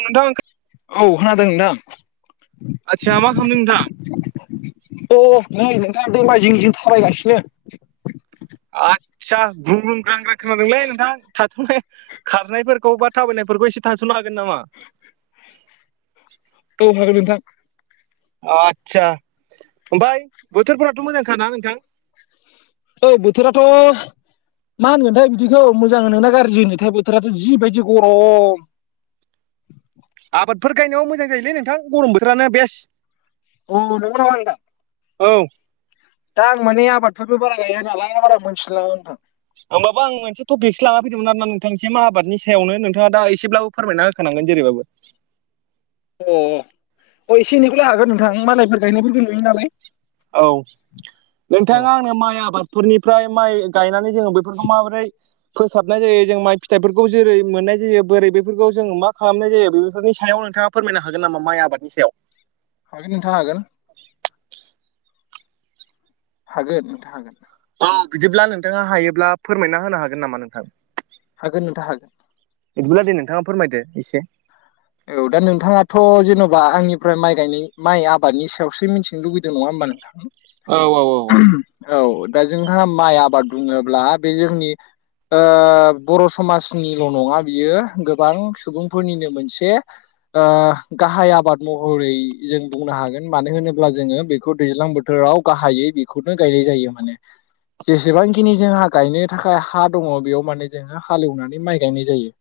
नोंथां औ खोनादों आदसा मा खालामदों नोंथां। अ नै नोंथाङा दैमाय जिं जिं थाबायगासिनो। आदसा गुं ग ग्रांग्रा खोनादोंलै नोंथां थाथ'नाय खारनायफोरखौ बा थाबायनायफोरखौ एसे थांस'नो हागोन नामा? औ हागोन नोंथां। आस्सा ओमफ्राय बोथोरफोराथ' मोजांखाना नोंथां? औ ओ बोथोराथ' मा होनगोनथाय बिदिखौ मोजां नोंना गाज्रि होनोथाय बोथोराथ' जिबायदि गरम। आबादफोर गायनायाव मोजां जायोलै नोंथां गरम बोथोरानो बेस्ट। औ नोंगौ नामा नोंथां? औ दा आं माने आबादफोरबो बारा गाया नालाय बारा मोनथि लाङो नोंथां। होमबाबो आं मोनसे टपिकसो लाना फैदोंमोन आरो ना नोंथांनिसिम आबादनि सायावनो नोंथाङा दा एसेब्लाबो फोरमायना होखानांगोन जेरैबाबो। अ अ एसे एनैखौलाय हागोन नोंथां मालायफोर गायनायखौ नुयो नालाय। औ औ नोंथाङा आंनो माइ आबाद फोरनिफ्राय माइ गायनानै जोंङो बेफोरखौ माबोरै फोसाबनाय जायो जों माइ फिथाइफोरखौ जेरै मोननाय जायो बोरै बेफोरखौ जों मा खालामनाय जायो बेफोरनि सायाव नोंथाङा फोरमायनो हागोन नामा माइ आबादनि सायाव? हागोन नोंथाङा हागोन। हागोन नोंथां हागोन। औ बिदिब्ला नोंथाङा हायोब्ला फोरमायना होनो हागोन नामा नोंथां? हागोन नोंथा हागोन। बिदिब्ला दे नोंथाङा फोरमायदो एसे। औ दा नोंथाङाथ' जेन'बा आंनिफ्राय माइ गायनाय माइ आबादनि सायावसो मिथिनो लुबगैदों नङा होमबा नोंथां? औ औ औ औ दा जोंहा माइ आबाद बुङोब्ला बे जोंनि बर' समाजनिल' नङा बियो गोबां सुबुंफोरनिनो मोनसे दे गाहाय आबाद महरै जों बुंनो हागोन मानो होनोब्ला जोङो बेखौ दैज्लां बोथोर बोथोराव गाहायै बेखौनो गायनाय जायो माने जेसेबांखिनि जोंहा गायनो थाखाय हा दङ बेयाव माने जोङो हालेवनानै माइ गायनाय जायो‌‌।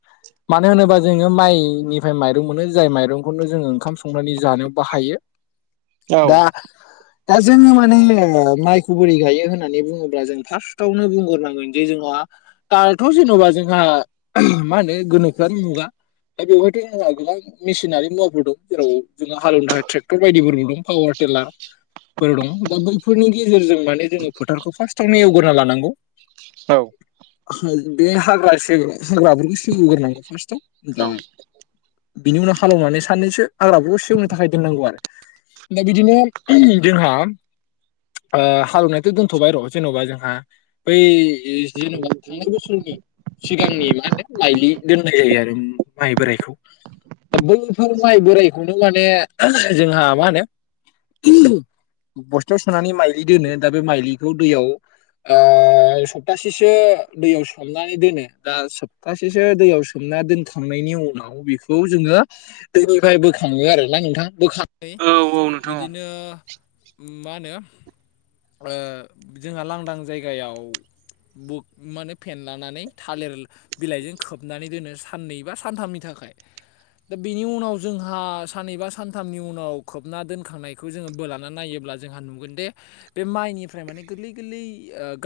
मानो होनोबा जोङो माइनि ओमफ्राय माइरं मोनो जाय माइरंखौनो जोङो ओंखाम संनानै जानायाव बाहायो। औ दा दा जोङो माने माइखौ बोरै गायो होननानै बुङोब्ला जों फार्स्टावनो बुंग्रोनांगोन। जोंहा दाथ' जेन'बा जोंहा मा होनो गोनोखोानो मुगा दा बेवहाय [unintelligible] मेसिनारि मुाफोर दं जेराव जोंङो हालेवनो थाखाय ट्रेक्टर बायदिफोरबो दं पावार टिला फोर दं दा बैफोरनि गेजेरजों माने जोङो फोथारखौ फार्स्टआवनो एवगा लानांगौ औ बे हाग्रा हाग्राफोरखौ सोगग्रोनांगौ फार्स्टआव दा औ बिनि उनाव हालवनानै सानैनैसो आग्रााबखौ सेवनो थाखाय दोननांगौ आरो दा बिदिनो जोंहा हालेवनायाथ' दोनथ'बाय र' जेन'बा जोंहा बै जेनेबा थांनाय बोसोरनि सिगांनि मा होनो लइलि दोननाय जायो आरो माइ बोराय दा बैफोर माइ बोरायखौनो माने जोंहा मा होनो बस्थायाव सोनानै माइलि दोनो दा बे माइलिखौ दैयाव सप्तासेसो दैयाव सनानै दोनो दा सप्तासेसो दैयाव सोमना दोनखांनायनि उनाव बेखौ जोङो दैनिफ्राय बोखाङो आरोना नोंथां बोखा औ औ नोंथां औ बिदिनो मा होनो ओ जोंहा लांदां जायगायाव ब माने फेनलानानै थालिर बिलाइजों खोबनानै दोनो साननै बा सानथामनि थाखाय [inaudible] दा बेनि उनाव जोंहा साननबा सानथामनि उनाव खोबना दोनखांनायखौ जोङो बोलाना नायोब्ला जोंहा नुगोन दे बे माइनिफ्राय माने गोरलै गोरलै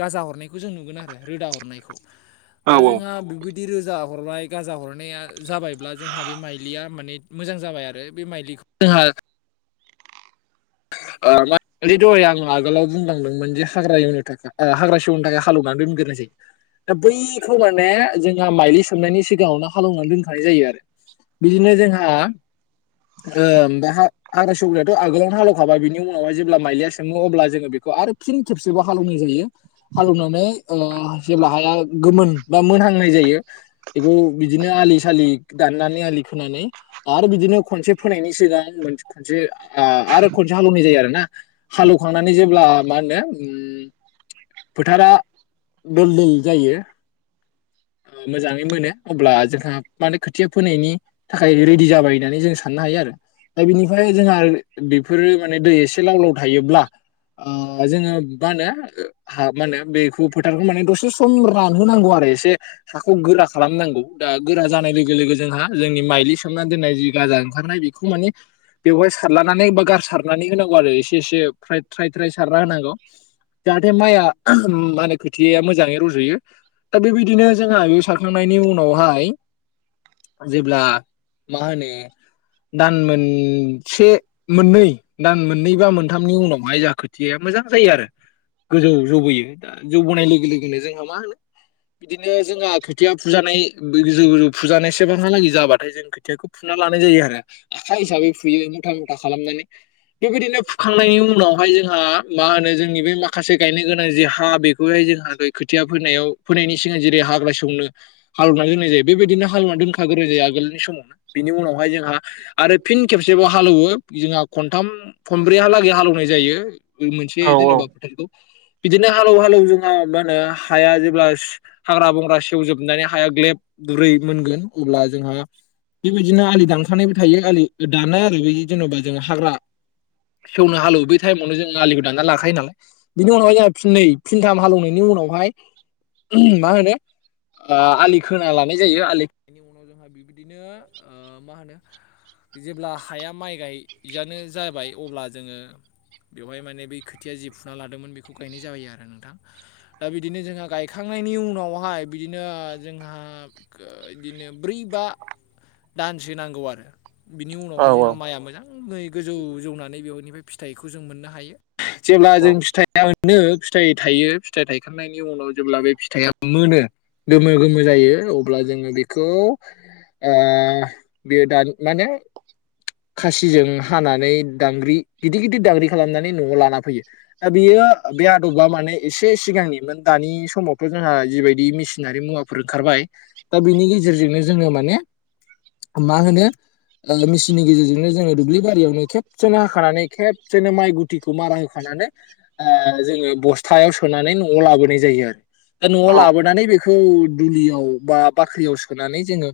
गाजा हरनायखौ जों नुगोन आरो रोदा हरनायखौ औ दा जोंहा बेबायदि रोजा हरबाय गाजा हरनाया जाबायब्ला जोंहा बे माइलिया माने मोजां जाबाय आरो बे माइलिखौ जोंहा मानलि दहाय आं आगोलाव बुंलांदोंमोन जे हाग्रा एवनो थाखाय हाग्रा सेवौनि थाखाय हालेवनानै दोनग्रोननाय जायो दा बैखौ माने जोंहा माइलि सोमनायनि सिगाङावनो हालेवनानै दोनखानाय जायो आरो बिदिनो जोंहा हाग्रा सौग्रायाथ' आगोलावनो हाल थाबाय बिनि उनावहाय जेब्ला माइलिया सोमो अब्ला जोङो बेखौ आरो फिन खेबसेबो हालेवनाय जायो हालेवनानै जेब्ला हाया गोमोन बा मोनहांनाय जायो बेखौ बिदिनो आलि सालि दाननानै आलि खोनानै आरो बिदिनो खनसे फोनायनि सिगां खनसे आरो हालौनाय जायो आरो ना हालेवखांनानै जेब्ला मा होनो उम फोथारा दोल दोल जायो [inaudible] मोजाङै मोनो अब्ला जोंहा माने खोथिया फोनायनि थाखाय रेडि जाबाय होननानै जों साननो हायो आरो दा बिनिफ्राय जोंहा बेफोरो माने दै एसे लाव लाव थायोब्ला जोङो मा होनो हा मा होनो बेखौ फोथारखौ माने दसे एसे सम रानहोनांगौ आरो एसे हाखौ गोरा खालामनांगौ दा गोरा जानाय लोगो लोगो जोंहा जोंनि माइलि सोमना दोननाय जि गाजा ओंखारनाय बे मान बेवहाय सारलानानै बा गा होनांगौ आरो इसे एसे थ्राय थ्राय सारना होनांगौ जाहाथे माइआ मा होनो खोथिाया मोजाङै रज'यो दा बेबायदिनो जोंहा बेयाव सारखांनायनि उनावहाय जेब्ला मा होनो दान मोन से मोननै दान मोननै बा मोनथामनि उनावहाय जा खोथिया मोजां जायो आरो गोजौ जौबोयो दा जौबोनाय लोगो लोगोनो जोंहा मा होनो बिदिनो जोंहा खोथिया फुजानाय फुजानाय सेबांहालागै जाबाथाय जों खोथियाखौ फुना लानाय जायो आरो आखाइ हिसाबै फुयो मथा मथा खालामनानै बेबायदिनो फुखांनायनि उनावहाय जोंहा मा होनो जोंनि बे माखासे गायनो गोनां जि हा बे बेखौहाय जोंहा खोथिया फोनायाव फोनायनि सिगां जेरै हाग्रा संनो हालौना दोननाय जायो बेबायदिनो हालुवना दोनखाग्राय जायो आगोलनि समावनो बिनि उनावहाय जोंहा आरो फिन खेबसेब हालौवो जोंहा खनथाम खनब्रैहालागै हालेवनाय जायो मोनसे औ औ जेनेबा फोथारखौ बिदिनो हालौ हालौ जोंहा मा होनो हाया जेब्ला हाग्रा बंग्रा सेवजोबनानै हाया ग्लेब दुरै मोनगोन अब्ला जोंहा बेबायदिनो आलि दानखांनायबो थायो आलि दानाय आरो बे जेन'बा जों हाग्रा सेवनो हालवैटाइमावनो जोंङो आलिखौ दानना लाखायो नालाय बिनि उनावहाय जोंहा फिनै फिनथाम हालेवनायनि उनावहाय मा होनो आलि खोना लानाय जायो आलि खोनायनि उनाव जोंहा बिबायदिनो मा होनो जेब्ला हाया माइ गाय जियानो जाबाय अब्ला जोङो बेवहाय माने बै खोथिया जि फुना लादोंमोन बेखौ गायनाय जाबायो आरो नोंथां दा बिदिनो जोंहा गायखांनायनि उनावहाय बिदिनो जोंहा बिदिनो ब्रै बा दानसो नांगौ आरो बिनि उनावहाय जोंहा माइआ मोजां नै गोजौ जौनानै बेवनिफ्राय फिथाइखौ जों मोननो हायो जेब्ला जों फिथाइ मोनो फिथाय थायो फिथाय थायखां नायनि उनाव जेब्ला बे फिथाइया मोनो गोमो गोमो जायो अब्ला जोङो बेखौ ओ बेयो दानि माने खासिजों हानानै दांग्रि गिदिर गिदिर दांग्रि खालामनानै न'आव लाना फैयो दा बियो बे आदबा माने एसे सिगांनिमोन दानि समावथ' जोंहा जिबायदि मेसिनारि मुवा फोर ओंखारबाय दा बिनि गेजेरजोंनो जोङो माने मा होनो मेसिननि गेजेरजों नो जोङो दुब्लि बारियावनो खेबसेनो हाखानै खेबसेनो माइ गुथिखौ मारा होखानानै जोङो बस्थायाव सोनानै न'आव लाबोनाय जायो आरो दा न'आव लाबोनानै बेखौ दुलियाव बा बाख्रियाव सोनानै जोङो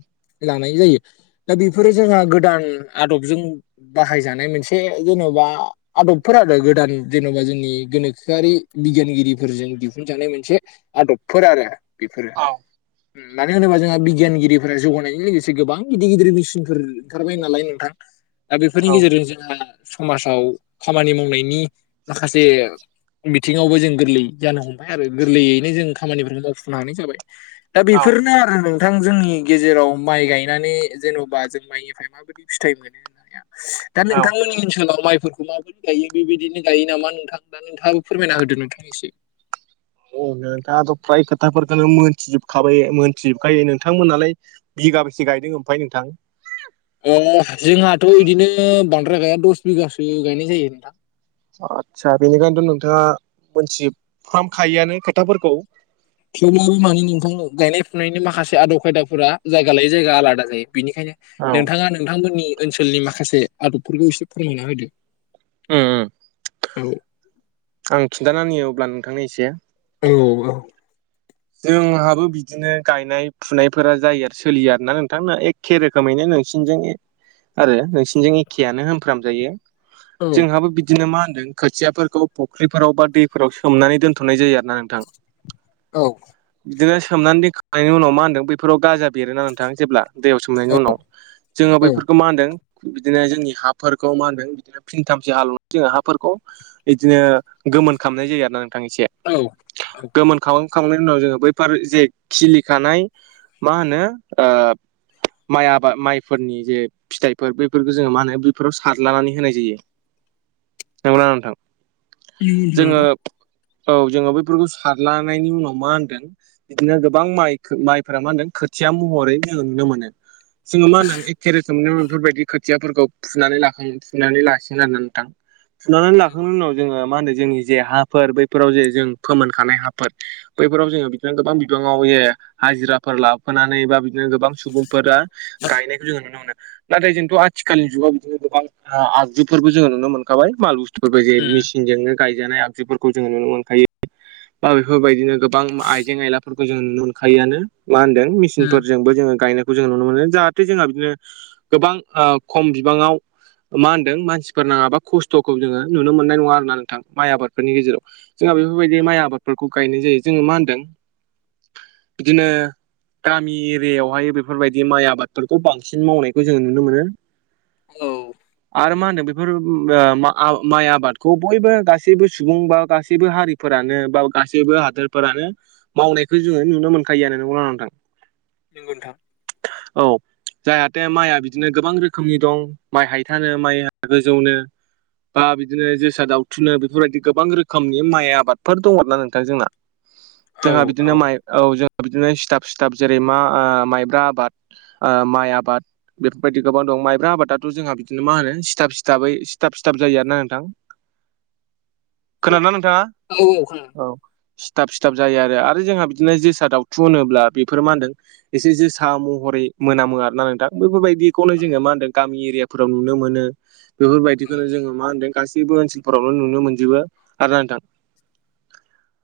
लानाय जायो दा बेफोरो जोंहा गोदान आदब जों बाहायजानाय मोनसे जेन'बा आदबफोर आरो गोदान जेन'बा जोंनि गोनोखोआरि बिगियानगिरिफोरजों दिहुनजानाय मोनसे आदबफोर आरो बेफोरो मानो होनोबा जोंहा बिगियानगिरिफोरा जौगानायजों लोगोसे गोबां गिदिर गिदिर मेसिनफोर ओंखारबाय नालाय नोंथां दा बेफोरनि गेजेरजों जोंहा समाजाव खामानि मावनायनि माखासे बिथिङावबो जों गोरलै जानो हमबाय आरो गोरलैयैनो जों खामानिफोरखौ मावफुंनो हानाय जाबाय दा औ बेफोरनो आरो नों थां जोंनि गेजेराव माइ गायनानै जेन'बा जों माइनिफ्राय माबायदि फिथाइ मोनो होननाया दा औ औ नोंथांमोननि ओनसोलाव माइफोरखौ माबोरै गायो बेबायदिनो गायो नामा नोंथां दा नोंथाङाबो फोरमायना होदो नोंथां एसे अ नोंथाङाथ' फ्राय खोथाफोरखौनो मोनथिजोबखाबाय मोनथिजोबखायो नोंथांमोनालाय बिघा बेसे गायदों ओमफ्राय नोंथां ओ जोंहाथ' बिदिनो बांद्राय गाया दस बिगासो गायनाय जायो नोंथां आदसा बेनिखायनोथ' नोंथाङा मोनथि फ्राम खायोआनो खोथाफोरखौ थेवब्लाबो माने नोंथां गायनाय फुनायनि माखासे आदब खायदाफोरा जायगा लायै जायगा आलादा जायो बेनिखायनो औ नोंथाङा नोंथांमोननि ओनसोलनि माखासे आदबफोरखौ एसे फोरमायना होदो औ आं खिन्थानानै होुयो अब्ला नोंथांनि एसे। औ औ। जोंहाबो बिदिनो गायनाय फुनायफोरा जायो आरो सोलियो आरोना नोंथां‌‌ एबा एखे रोखोमैनो नोंसिनिजों आरो नोंसिनिजों एखेयानो होनफ्राम जायो जोंहाबो बि बिदिनो मा होनदों खोथियाफोरखौ फुख्रिफोराव बा दैफोराव सोमनानै दोनथ'नाय जायो आरो ना नोंथां। औ बिदिनो सोमनानै दोनखांनायनि उनाव मा होनदों बेफोराव गाजा बेरोना नोंथां जेब्ला दैयाव सोमनायनि उनाव जोङो औ बैफोरखौ मा होनदों। बिदिनो जोंनि हाफोरखौ मा होनदों बिदिनो फिनथामसे हालवनानै जोङो हाफोरखौ बिदिनो गोमोन खालामामनाय जायो आरो ना नोंथां एसे औ। औ गोमोन खाव खांनायनि उनाव जोङो बैफोरार जे खिलिखानाय मा होनो। माइ आबाद माइफोरनि जे फिथाइफोर बेफोरखौ जोङो मा होनो बेफोराव सारलानानै होनाय जायो नंगौना नोंथां। जोङो नंगौ औ जोङो बैफोरखौ सारलांनायनि उनाव मा होनदों बिदिनो गोबां म् माइफोरा मा होनदों खोथिया महरै जों नुनो मोनो। जोङो मा होनदों एक केेरेेज स मोन बेफोरबायदि खोथियाफोरखौ फुनानै लाखां फुनानै लाखिगोन आरोनानै नथां फुनानै औ लाखांनायनि उनाव जोङो मा होनो जोंनि जे हाफोर बैफोराव जे जों फोमोनखानाय हाफोर बैफोराव जोङो बिदिनो गोबां बिबाङाव बे हाजिराफोर लाफोनानै बा बि गोबां सुबुंफोरा गायनायखौ जोङो नुनो मोनो। नाथाय जोंथ' आथिखालनि जुगाव बिदिनो गोबां आगजुफोरबो जोङो नुनो मोनखाबाय माल बुस्थुफोरबो जे मिसि नो गायजानाय आगजुफोरखौ जोङो नुनो मोनखायो बा बेफोरबायदिनो गोबां आइजें आयलाफोरखौ। जोंो नुनो मोनखायोआानो मा होनदों मेसिनफोरजोंबो जोङो गायनायखौ जों नुनो मोनो जाहाथे जोंहा बिदिनो गोबां खम बिबाङाव मा होनदों मानसिफोर नाङाबा खस्थ'खौ जोङो नुनो मोननाय नङा आरो ना नोंथां माइ आबादफोरनि गेजेराव जोंहा बेफोरबायदि माइ आबादफोरखौ गायनाय जायो जोङो मा होनदों बिदिनो। गामि एरियायावहाय बेफोरबायदि माइ आबादफोरखौ बांसिन मावनायखौ जों नुनो मोनो औ आरो मा होनदों बेफोर माइ आबादखौ बयबो गासैबो सुबुं बा गासैबो हारि फोरानो बा गासैबो हादोर फोरानो मावनायखौ जोङो नुनो मोनखायोानो नोंगौना नोंथां नोंथां औ जाहाथे माइया बिदिनो गोबां रोखोमनि दं माइ हायथानो माइ गोजौनो बा बिदिनो जोसा दाउथुनो बेफोरबायदि गोबां रोखोमनि माइ आबादफोर दङ आरो ना नोंथां जोंना जोंहा बिदिनो माइ औ जोंहा बिदिनो सिथाब सिथाब जेरै मा माइब्रा आबाद। माइ आबाद। बेफोरबायदि गोबां दं माइब्रा आबादाथ' जोंहा बिदिनो मा होनो सिथाब सिथाबै सिथाब सिथाब जायो आरोना नोंथां खोनाना नोंथाङा औ औ खोनादों औ। सिथाब सिथाब जायो आरो जोंहा बिदिनो जोसा दाावथु होनोब्ला बेफोर मा होनदों। एसे जोसा महरै मोनामो आरो ना नोंथां बेफोरबायदि बेखौनो जोङो मा होनदों गामि एरिया फोराव नुनो मोनो औ बेफोरबायदिखौनो जोङो मा होनदों गास बेबो ओनसोलफोरावनो नुनो मोनजोबो आरो नोंथां।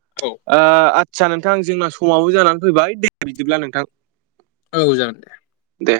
औ। आदसा नोंथां जोंना समावबो जानानै फैबाय दे बिदिब्ला नोंथां। औ जागोन दे दे